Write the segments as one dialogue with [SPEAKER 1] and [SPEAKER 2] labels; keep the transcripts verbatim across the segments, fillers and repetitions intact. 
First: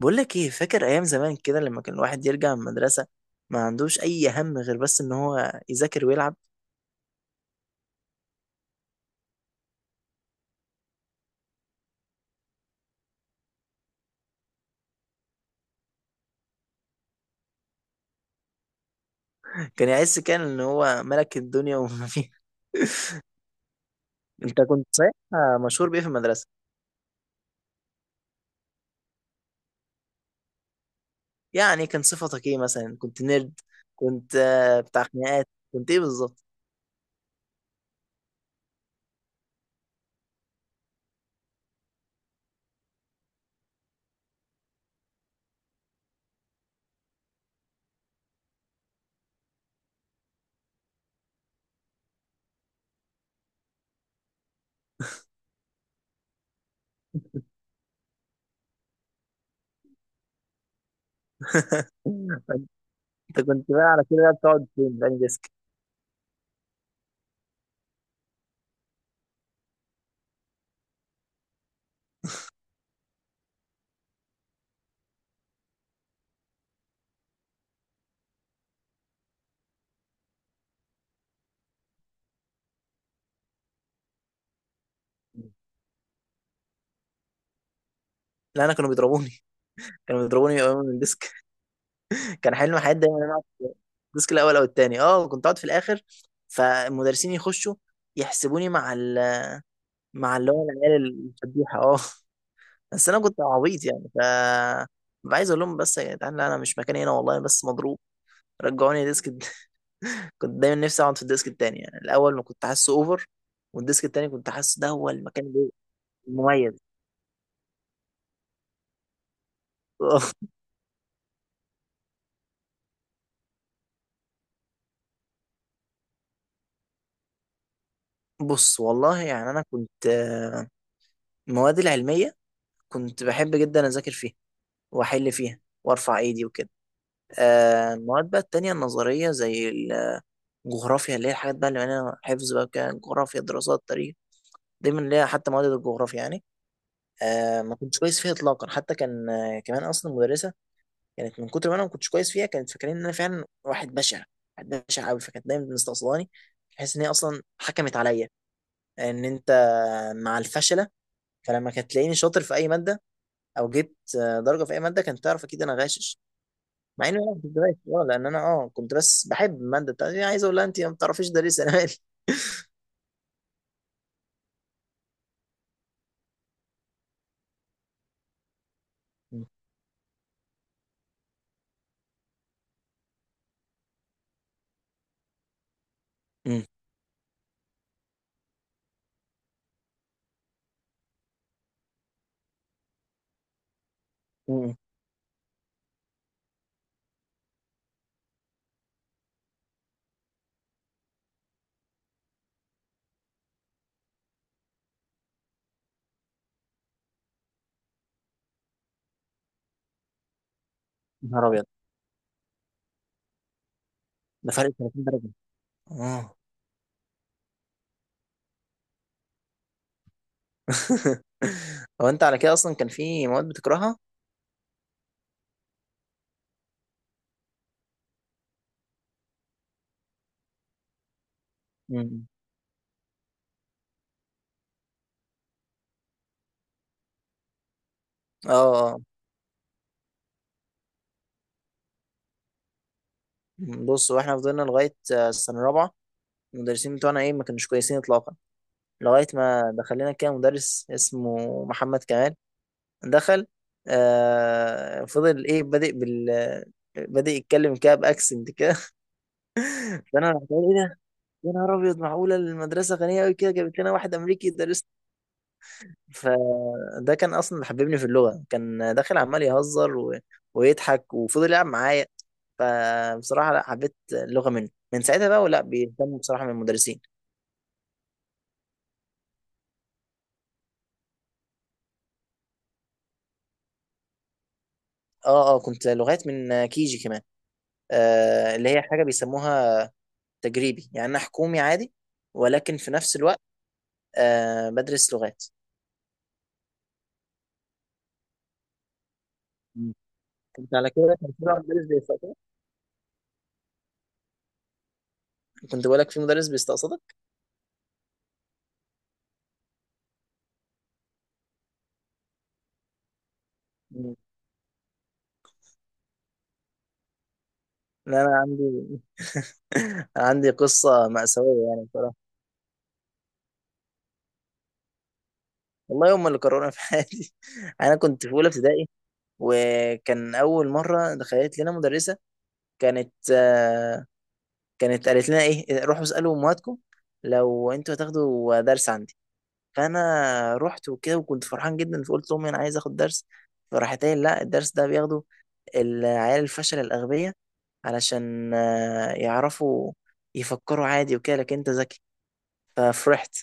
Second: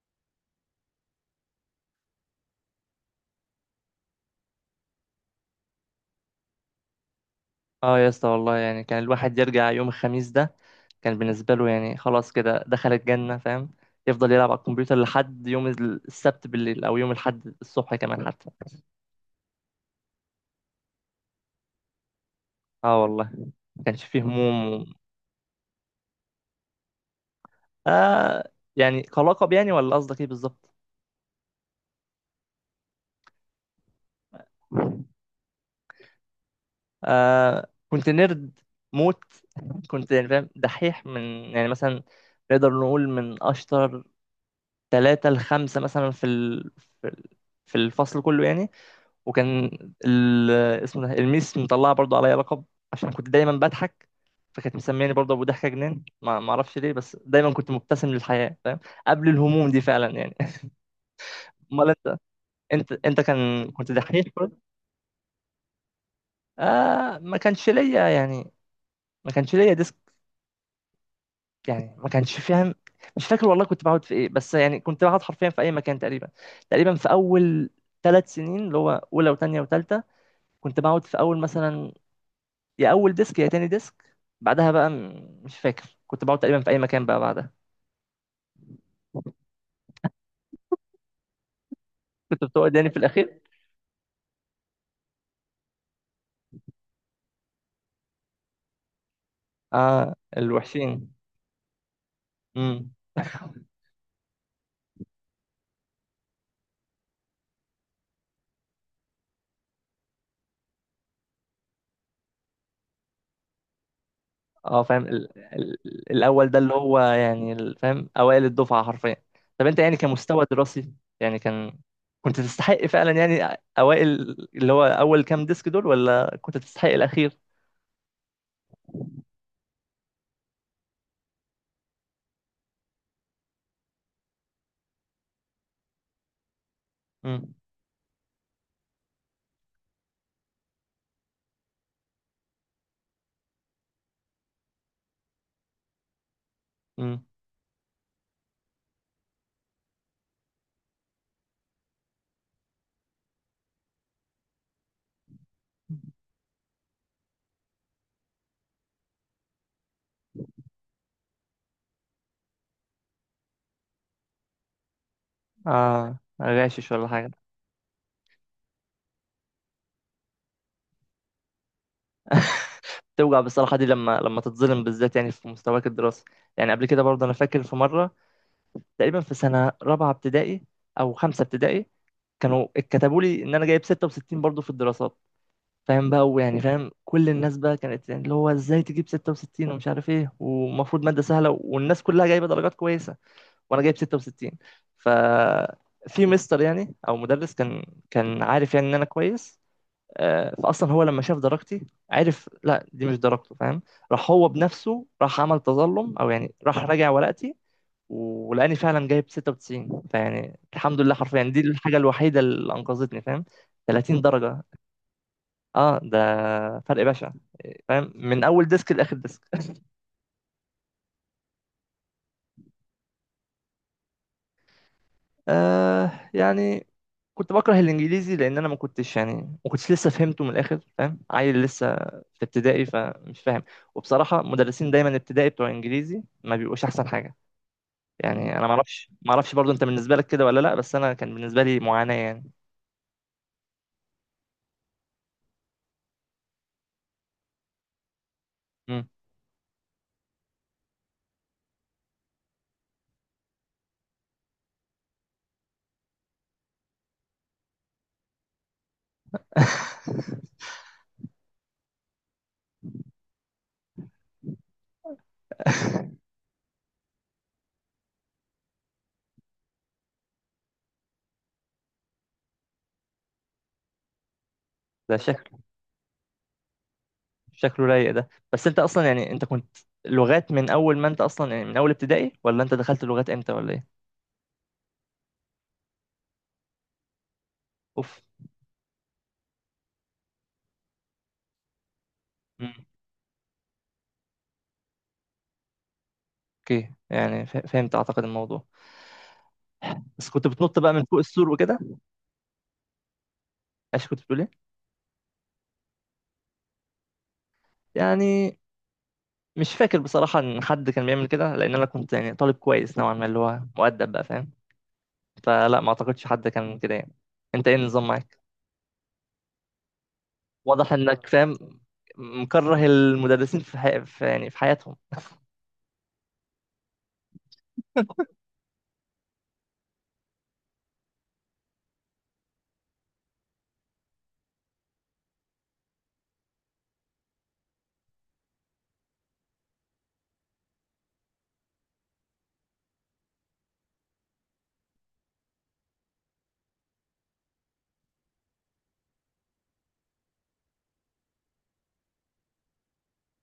[SPEAKER 1] بقول لك ايه، فاكر ايام زمان كده لما كان الواحد يرجع من المدرسه ما عندوش اي هم غير بس ان هو يذاكر ويلعب.
[SPEAKER 2] اه يا اسطى والله يعني كان الواحد يرجع يوم الخميس ده كان بالنسبة له يعني خلاص كده دخل الجنة فاهم. يفضل يلعب على الكمبيوتر لحد يوم السبت بالليل أو يوم الأحد الصبح كمان حتى.
[SPEAKER 1] كان يحس كان ان هو ملك الدنيا وما فيها.
[SPEAKER 2] اه والله ما كانش فيه
[SPEAKER 1] انت
[SPEAKER 2] هموم و...
[SPEAKER 1] كنت صحيح مشهور بايه في المدرسه؟
[SPEAKER 2] آه يعني كلقب يعني، ولا قصدك ايه بالظبط؟
[SPEAKER 1] يعني كان صفتك ايه، مثلا كنت نيرد، كنت آه، بتاع خناقات، كنت ايه بالظبط؟
[SPEAKER 2] آه كنت نيرد موت. كنت يعني فاهم دحيح من يعني مثلا، نقدر نقول من أشطر ثلاثة لخمسة مثلا في ال... في ال- في الفصل كله يعني. وكان ال... اسمه ده الميس مطلعه برضو عليا لقب عشان كنت دايما بضحك، فكانت مسمياني برضو ابو ضحكه جنان. ما ما اعرفش ليه، بس دايما كنت مبتسم للحياه فاهم، قبل الهموم دي فعلا يعني. امال انت، انت انت
[SPEAKER 1] انت كنت
[SPEAKER 2] كان
[SPEAKER 1] بقى
[SPEAKER 2] كنت
[SPEAKER 1] على كده
[SPEAKER 2] دحيح
[SPEAKER 1] بقى
[SPEAKER 2] برضو؟
[SPEAKER 1] بتقعد فين في أنهي ديسك؟
[SPEAKER 2] آه ما كانش ليا يعني، ما كانش ليا ديسك. يعني ما كانش فاهم. مش فاكر والله كنت بقعد في ايه، بس يعني كنت بقعد حرفيا في اي مكان تقريبا. تقريبا في اول ثلاث سنين اللي هو اولى وثانيه وثالثه كنت بقعد في اول مثلا، يا اول ديسك يا تاني ديسك. بعدها بقى م- مش فاكر كنت بقعد تقريبا في اي مكان بقى بعدها.
[SPEAKER 1] لا انا كانوا بيضربوني كانوا بيضربوني يقوموا من الديسك.
[SPEAKER 2] كنت
[SPEAKER 1] كان
[SPEAKER 2] بتقعد
[SPEAKER 1] حلم
[SPEAKER 2] يعني في
[SPEAKER 1] حياتي دايما ان انا
[SPEAKER 2] الاخير.
[SPEAKER 1] اقعد في الديسك الاول او التاني، اه كنت اقعد في الاخر. فالمدرسين يخشوا يحسبوني مع ال...
[SPEAKER 2] اه
[SPEAKER 1] مع اللي هو العيال،
[SPEAKER 2] الوحشين.
[SPEAKER 1] الفضيحه اه.
[SPEAKER 2] امم.
[SPEAKER 1] بس انا كنت عبيط، يعني ف ببقى عايز اقول لهم بس يا جدعان، لا انا مش مكاني هنا، والله أنا بس مضروب، رجعوني ديسك الد- كنت دايما نفسي اقعد في الديسك التاني، يعني الاول ما كنت حاسه اوفر، والديسك التاني كنت حاسه
[SPEAKER 2] اه
[SPEAKER 1] ده
[SPEAKER 2] فاهم
[SPEAKER 1] هو
[SPEAKER 2] ال...
[SPEAKER 1] المكان اللي-
[SPEAKER 2] ال... الاول ده
[SPEAKER 1] المميز.
[SPEAKER 2] اللي هو يعني ال- فاهم اوائل الدفعه حرفيا. طب انت يعني كمستوى دراسي، يعني كان كنت تستحق فعلا يعني اوائل، اللي هو اول كام ديسك دول، ولا كنت تستحق الاخير؟
[SPEAKER 1] بص والله يعني انا كنت، آه، المواد العلميه كنت بحب جدا اذاكر فيها واحل فيها وارفع ايدي وكده.
[SPEAKER 2] امم.
[SPEAKER 1] آه، المواد بقى التانية النظرية زي الجغرافيا، اللي هي الحاجات بقى اللي معناها حفظ بقى كده، جغرافيا دراسات تاريخ دايما ليها حتى مواد الجغرافيا يعني،
[SPEAKER 2] امم.
[SPEAKER 1] آه ما كنتش كويس فيها إطلاقا. حتى كان آه، كمان أصلا المدرسة كانت من كتر ما أنا ما كنتش كويس فيها، كانت فاكرين إن أنا فعلا واحد بشع، واحد بشع أوي، فكانت دايما مستقصداني بحيث إن هي أصلا حكمت عليا إن أنت مع الفشلة. فلما كانت تلاقيني شاطر في أي مادة أو جبت آه، درجة في أي مادة كانت تعرف أكيد أنا
[SPEAKER 2] اه
[SPEAKER 1] غاشش.
[SPEAKER 2] غاشش ولا
[SPEAKER 1] مع اني
[SPEAKER 2] حاجه.
[SPEAKER 1] ما كنت دارس، اه لان انا اه كنت بس بحب الماده بتاعتي، يعني عايز اقول لها انت ما بتعرفيش تدرسي، انا مالي.
[SPEAKER 2] توجع بصراحة دي لما لما تتظلم بالذات، يعني في مستواك الدراسي. يعني قبل كده برضه أنا فاكر في مرة تقريبا في
[SPEAKER 1] مم.
[SPEAKER 2] سنة رابعة ابتدائي أو خمسة ابتدائي، كانوا اتكتبوا لي إن أنا جايب ستة وستين برضه في الدراسات. فاهم بقى، ويعني
[SPEAKER 1] مم.
[SPEAKER 2] فاهم كل الناس بقى كانت يعني اللي هو إزاي تجيب ستة وستين ومش عارف إيه، ومفروض مادة سهلة والناس كلها جايبة درجات كويسة، وأنا جايب ستة وستين.
[SPEAKER 1] مم.
[SPEAKER 2] ف في مستر يعني أو مدرس، كان كان عارف يعني إن أنا كويس. آه، فأصلا هو لما شاف درجتي عرف لا دي مش درجته فاهم. راح هو بنفسه راح عمل تظلم، أو يعني راح راجع ورقتي، ولاني فعلا جايب ستة وتسعين. فيعني الحمد لله حرفيا
[SPEAKER 1] نهار
[SPEAKER 2] دي
[SPEAKER 1] ابيض.
[SPEAKER 2] الحاجه الوحيده اللي انقذتني فاهم. تلاتين
[SPEAKER 1] ده
[SPEAKER 2] درجه.
[SPEAKER 1] فرق 30 درجه.
[SPEAKER 2] اه ده
[SPEAKER 1] اه.
[SPEAKER 2] فرق بشع، فاهم، من اول ديسك لاخر ديسك.
[SPEAKER 1] هو انت على كده اصلا كان في مواد بتكرهها؟
[SPEAKER 2] آه يعني كنت بكره الانجليزي، لان انا ما كنتش يعني، ما كنتش لسه فهمته من الاخر، فاهم، عيل لسه
[SPEAKER 1] مم.
[SPEAKER 2] في ابتدائي، فمش فاهم. وبصراحه مدرسين دايما ابتدائي بتوع انجليزي ما بيبقوش احسن حاجه.
[SPEAKER 1] اه
[SPEAKER 2] يعني انا ما
[SPEAKER 1] اه.
[SPEAKER 2] اعرفش ما اعرفش برضو انت بالنسبه لك كده ولا لا، بس انا كان بالنسبه لي معاناه يعني.
[SPEAKER 1] بص، واحنا فضلنا لغايه، آه، السنه الرابعه المدرسين بتوعنا ايه، ما كانوش كويسين اطلاقا،
[SPEAKER 2] مم.
[SPEAKER 1] لغايه ما دخل لنا كده مدرس اسمه محمد كمال. دخل، آه فضل ايه بادئ بال آه، بادئ يتكلم كده باكسنت كده. فانا رحت قايل يا نهار ابيض، معقوله المدرسه غنيه قوي كده جابت لنا واحد امريكي يدرس. فده كان اصلا اللي حببني في اللغه، كان داخل عمال يهزر و... ويضحك وفضل يلعب معايا. فبصراحه لا، حبيت اللغه منه من
[SPEAKER 2] ده
[SPEAKER 1] ساعتها بقى،
[SPEAKER 2] شكل
[SPEAKER 1] ولا بيهتموا بصراحه من المدرسين.
[SPEAKER 2] شكله رايق ده. بس انت اصلا يعني، انت كنت لغات من اول، ما انت اصلا يعني من اول ابتدائي، ولا انت دخلت لغات امتى ولا ايه؟
[SPEAKER 1] اه اه كنت لغات من كيجي كمان،
[SPEAKER 2] اوف.
[SPEAKER 1] آه اللي هي حاجه بيسموها تجريبي، يعني انا حكومي عادي ولكن
[SPEAKER 2] مم.
[SPEAKER 1] في نفس الوقت آه بدرس لغات.
[SPEAKER 2] اوكي يعني ف- فهمت اعتقد الموضوع.
[SPEAKER 1] مم.
[SPEAKER 2] بس كنت
[SPEAKER 1] كنت
[SPEAKER 2] بتنط
[SPEAKER 1] على
[SPEAKER 2] بقى من
[SPEAKER 1] كده
[SPEAKER 2] فوق
[SPEAKER 1] كان في
[SPEAKER 2] السور
[SPEAKER 1] بقى
[SPEAKER 2] وكده،
[SPEAKER 1] مدرس بيستقصدك.
[SPEAKER 2] عشان كنت بتقول ايه؟
[SPEAKER 1] كنت بقول لك في مدرس بيستقصدك.
[SPEAKER 2] يعني مش فاكر بصراحة ان حد كان بيعمل كده، لان انا كنت يعني طالب كويس نوعا ما، اللي هو مؤدب
[SPEAKER 1] مم.
[SPEAKER 2] بقى فاهم. فلا ما اعتقدش حد كان كده يعني. انت ايه النظام
[SPEAKER 1] لا انا
[SPEAKER 2] معاك؟
[SPEAKER 1] عندي، عندي
[SPEAKER 2] واضح
[SPEAKER 1] قصة
[SPEAKER 2] انك فاهم
[SPEAKER 1] مأساوية يعني بصراحة.
[SPEAKER 2] مكره المدرسين في, حي... في يعني في حياتهم.
[SPEAKER 1] والله هم اللي كرهوني في حياتي. أنا كنت في أولى ابتدائي وكان أول مرة دخلت لنا مدرسة. كانت، آه، كانت قالت لنا إيه، روحوا اسألوا أمهاتكم لو أنتوا هتاخدوا درس عندي. فأنا رحت وكده وكنت فرحان جدا فقلت لأمي أنا عايز آخد درس. فراحت قايلة لا، الدرس ده بياخده العيال الفشل الأغبياء علشان آه، يعرفوا يفكروا عادي وكده، لكن أنت ذكي. ففرحت.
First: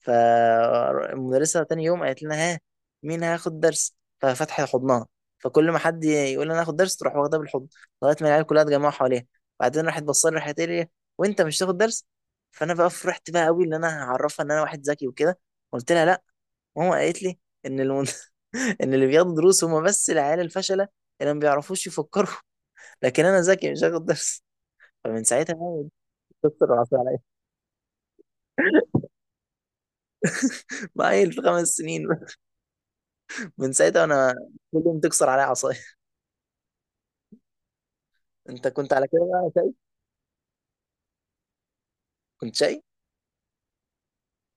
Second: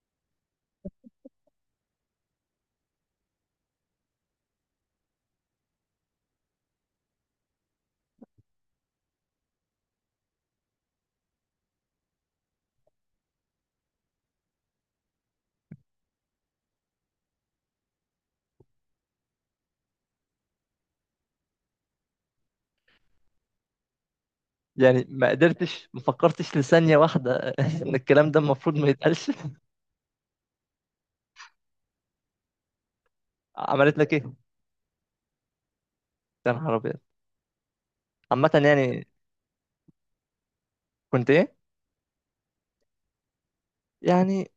[SPEAKER 1] فالمدرسة تاني يوم قالت لنا ها، مين هياخد درس؟ ففتحت حضنها فكل ما حد يقول انا هاخد درس تروح واخدها بالحضن لغاية ما العيال كلها اتجمعوا حواليها. بعدين راحت بصلي، راحت قالت لي وانت مش هتاخد درس؟ فانا بقى فرحت بقى قوي ان انا هعرفها ان انا واحد ذكي وكده. قلت لها لا، ماما قالت لي ان المد... ان اللي بياخدوا دروس هم بس العيال الفشلة اللي ما بيعرفوش يفكروا، لكن انا ذكي مش هاخد درس.
[SPEAKER 2] يعني
[SPEAKER 1] فمن
[SPEAKER 2] ما
[SPEAKER 1] ساعتها بقى
[SPEAKER 2] قدرتش ما فكرتش
[SPEAKER 1] كسر
[SPEAKER 2] لثانية
[SPEAKER 1] العصا عليا.
[SPEAKER 2] واحدة؟ إن الكلام ده المفروض ما يتقالش.
[SPEAKER 1] بقى في خمس سنين، من
[SPEAKER 2] عملت
[SPEAKER 1] ساعتها
[SPEAKER 2] لك إيه؟
[SPEAKER 1] انا كل يوم تكسر عليا عصايه.
[SPEAKER 2] يا نهار أبيض. عامة
[SPEAKER 1] انت كنت
[SPEAKER 2] يعني.
[SPEAKER 1] على كده بقى شاي؟
[SPEAKER 2] كنت إيه؟
[SPEAKER 1] كنت شاي.
[SPEAKER 2] يعني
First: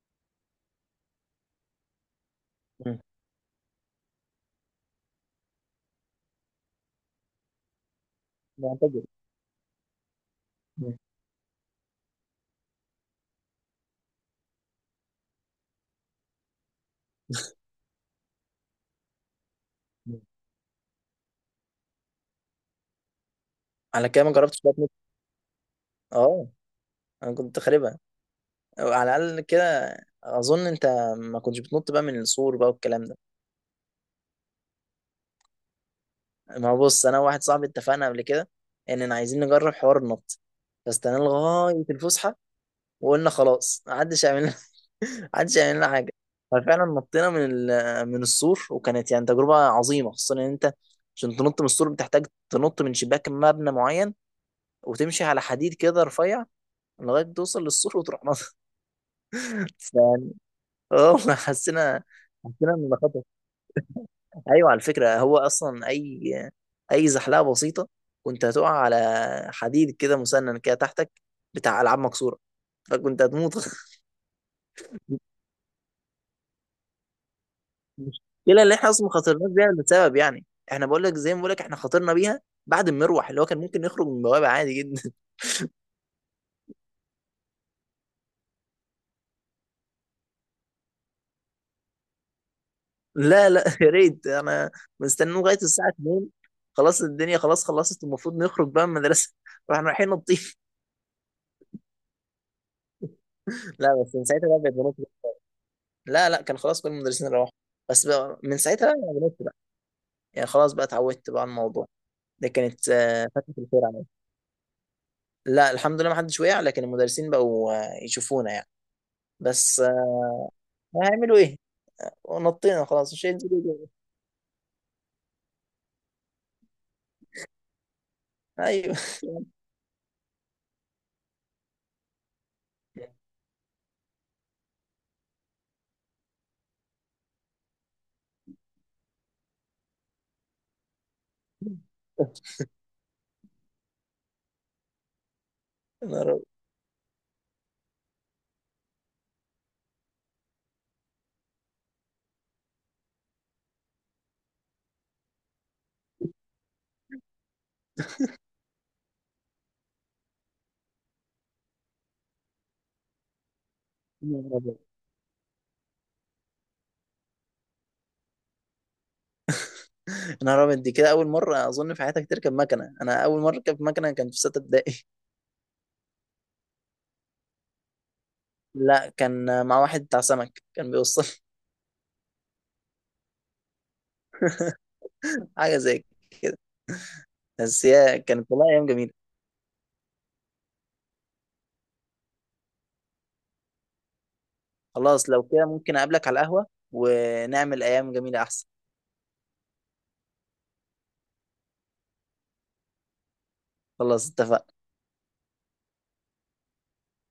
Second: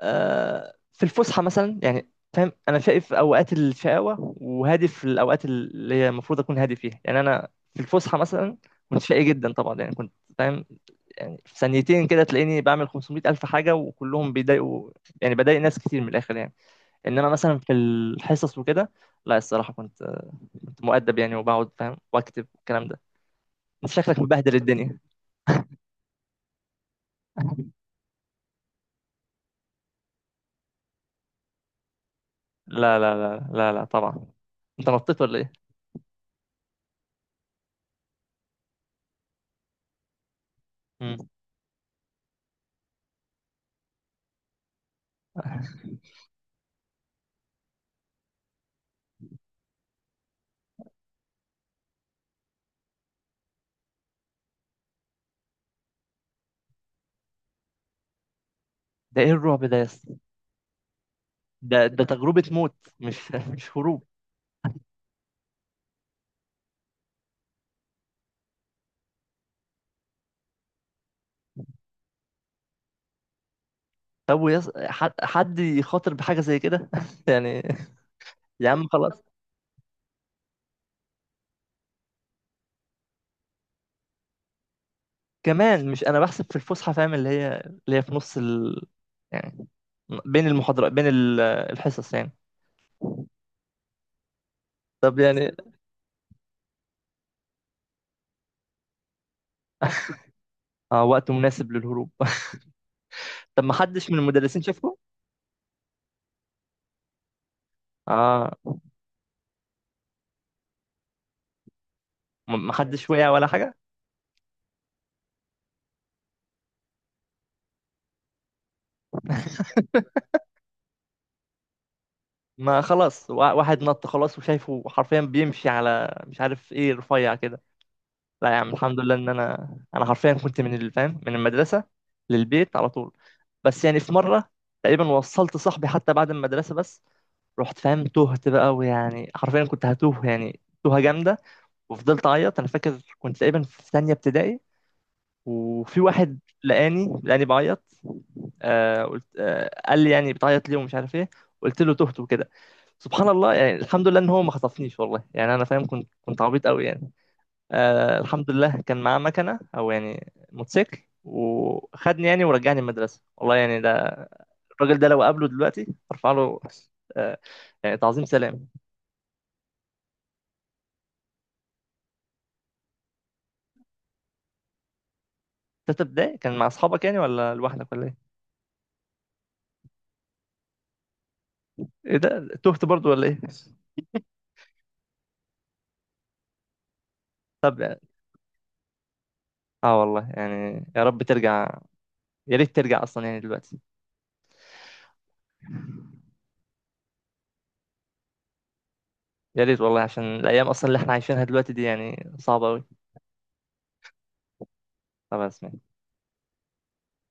[SPEAKER 2] آه في الفسحة مثلا، يعني فاهم، أنا
[SPEAKER 1] مم.
[SPEAKER 2] شايف أوقات الشقاوة وهادف الأوقات اللي هي المفروض أكون هادي فيها. يعني أنا في الفسحة مثلا كنت
[SPEAKER 1] معتدل.
[SPEAKER 2] شقي جدا طبعا، يعني كنت فاهم.
[SPEAKER 1] مم.
[SPEAKER 2] يعني في ثانيتين كده تلاقيني بعمل خمسميه ألف حاجة وكلهم بيضايقوا. يعني بضايق ناس كتير من الآخر يعني. إنما مثلا في الحصص وكده لا، الصراحة كنت
[SPEAKER 1] مم.
[SPEAKER 2] كنت مؤدب يعني، وبقعد فاهم واكتب والكلام ده. انت
[SPEAKER 1] على
[SPEAKER 2] شكلك
[SPEAKER 1] كده ما
[SPEAKER 2] مبهدل
[SPEAKER 1] جربتش بطنط.
[SPEAKER 2] الدنيا.
[SPEAKER 1] اه انا كنت خاربها، أو على الاقل كده اظن. انت ما كنتش بتنط بقى من السور بقى
[SPEAKER 2] لا
[SPEAKER 1] والكلام
[SPEAKER 2] لا
[SPEAKER 1] ده؟
[SPEAKER 2] لا لا لا طبعا. انت نطيت ولا ايه؟
[SPEAKER 1] ما هو بص، انا وواحد صاحبي اتفقنا قبل كده اننا عايزين نجرب حوار النط.
[SPEAKER 2] مم.
[SPEAKER 1] فاستنى لغايه الفسحه، وقلنا خلاص محدش يعمل، محدش يعمل لنا حاجه. ففعلا نطينا من ال- من السور، وكانت يعني تجربه عظيمه، خصوصا ان انت عشان تنط من السور بتحتاج تنط من شباك مبنى معين وتمشي على حديد كده رفيع لغايه توصل للسور وتروح نط.
[SPEAKER 2] ده ايه الرعب ده يا اسطى؟
[SPEAKER 1] يعني اه حسينا،
[SPEAKER 2] ده ده تجربة موت،
[SPEAKER 1] حسينا ان ده خطر.
[SPEAKER 2] مش مش هروب.
[SPEAKER 1] ايوه على فكره، هو اصلا اي اي زحلقه بسيطه كنت هتقع على حديد كده مسنن كده تحتك، بتاع العاب مكسوره، فكنت هتموت.
[SPEAKER 2] طب ويص... حد حد يخاطر بحاجة زي كده؟ يعني،
[SPEAKER 1] المشكله
[SPEAKER 2] يا
[SPEAKER 1] اللي
[SPEAKER 2] عم
[SPEAKER 1] احنا اصلا ما
[SPEAKER 2] خلاص.
[SPEAKER 1] خاطرناش بيها لسبب يعني، احنا بقول لك زي ما بقول لك احنا خاطرنا بيها بعد المروح، اللي هو كان ممكن نخرج من بوابه عادي جدا.
[SPEAKER 2] كمان مش انا بحسب في الفسحة، فاهم، اللي هي اللي هي في نص ال... يعني بين المحاضرات، بين ال- الحصص يعني.
[SPEAKER 1] لا لا، يا ريت، انا
[SPEAKER 2] طب
[SPEAKER 1] مستنيين
[SPEAKER 2] يعني،
[SPEAKER 1] لغايه الساعه الثانية خلاص، الدنيا خلاص خلصت، المفروض نخرج بقى من المدرسه واحنا رايحين نطيف.
[SPEAKER 2] اه، وقت مناسب للهروب. طب ما
[SPEAKER 1] لا،
[SPEAKER 2] حدش
[SPEAKER 1] بس
[SPEAKER 2] من
[SPEAKER 1] من ساعتها بقى
[SPEAKER 2] المدرسين
[SPEAKER 1] بقيت
[SPEAKER 2] شافكم؟
[SPEAKER 1] بنط بقى. لا لا، كان خلاص كل المدرسين روحوا. بس بقى
[SPEAKER 2] اه.
[SPEAKER 1] من ساعتها بقى بنط بقى. يعني خلاص بقى اتعودت بقى على الموضوع، ده
[SPEAKER 2] ما ما
[SPEAKER 1] كانت
[SPEAKER 2] حدش
[SPEAKER 1] آه،
[SPEAKER 2] وقع ولا
[SPEAKER 1] فتره
[SPEAKER 2] حاجة.
[SPEAKER 1] الخير عليا. لا الحمد لله، ما حدش وقع، لكن المدرسين بقوا آه، يشوفونا يعني، بس آه، هيعملوا ايه
[SPEAKER 2] ما
[SPEAKER 1] ونطينا خلاص،
[SPEAKER 2] خلاص
[SPEAKER 1] شيء
[SPEAKER 2] وا- واحد
[SPEAKER 1] جديد.
[SPEAKER 2] نط خلاص، وشايفه حرفيا بيمشي على مش عارف ايه رفيع كده. لا يا عم
[SPEAKER 1] ايوه.
[SPEAKER 2] الحمد لله ان انا، انا حرفيا كنت من الفام من المدرسه للبيت على طول. بس يعني في مره تقريبا، وصلت صاحبي حتى بعد المدرسه، بس رحت فاهم تهت بقى، ويعني حرفيا كنت هتوه، يعني توهه جامده. وفضلت اعيط. انا فاكر كنت تقريبا في ثانيه ابتدائي، وفي
[SPEAKER 1] يا نهار
[SPEAKER 2] واحد
[SPEAKER 1] أبيض.
[SPEAKER 2] لقاني لقاني بعيط. آه قلت آه قال لي يعني بتعيط ليه ومش عارف ايه. قلت له تهت وكده. سبحان الله يعني، الحمد لله ان هو ما خطفنيش والله. يعني انا فاهم كنت كنت عبيط قوي يعني. آه الحمد لله كان معاه مكنه او يعني موتوسيكل، وخدني يعني ورجعني المدرسه والله. يعني ده
[SPEAKER 1] يا نهار أبيض.
[SPEAKER 2] الراجل ده لو قابله دلوقتي ارفع له آه يعني تعظيم سلام.
[SPEAKER 1] يا نهار أبيض، دي كده أول مرة أظن في حياتك تركب مكنة. أنا أول مرة أركب مكنة كان في ستة ابتدائي.
[SPEAKER 2] تالتة ابتدائي كان مع اصحابك يعني، ولا لوحدك ولا ايه؟
[SPEAKER 1] لا، كان مع واحد بتاع سمك كان بيوصل.
[SPEAKER 2] ايه ده تهت برضو ولا ايه؟
[SPEAKER 1] حاجة زي كده.
[SPEAKER 2] طب.
[SPEAKER 1] بس هي كانت والله أيام جميلة.
[SPEAKER 2] اه والله يعني يا رب ترجع. يا ريت ترجع اصلا يعني دلوقتي.
[SPEAKER 1] خلاص، لو كده ممكن أقابلك على القهوة ونعمل أيام جميلة أحسن.
[SPEAKER 2] يا ريت والله، عشان الايام اصلا اللي احنا عايشينها دلوقتي دي يعني صعبه قوي.
[SPEAKER 1] خلاص اتفقنا.
[SPEAKER 2] خلاص ماشي.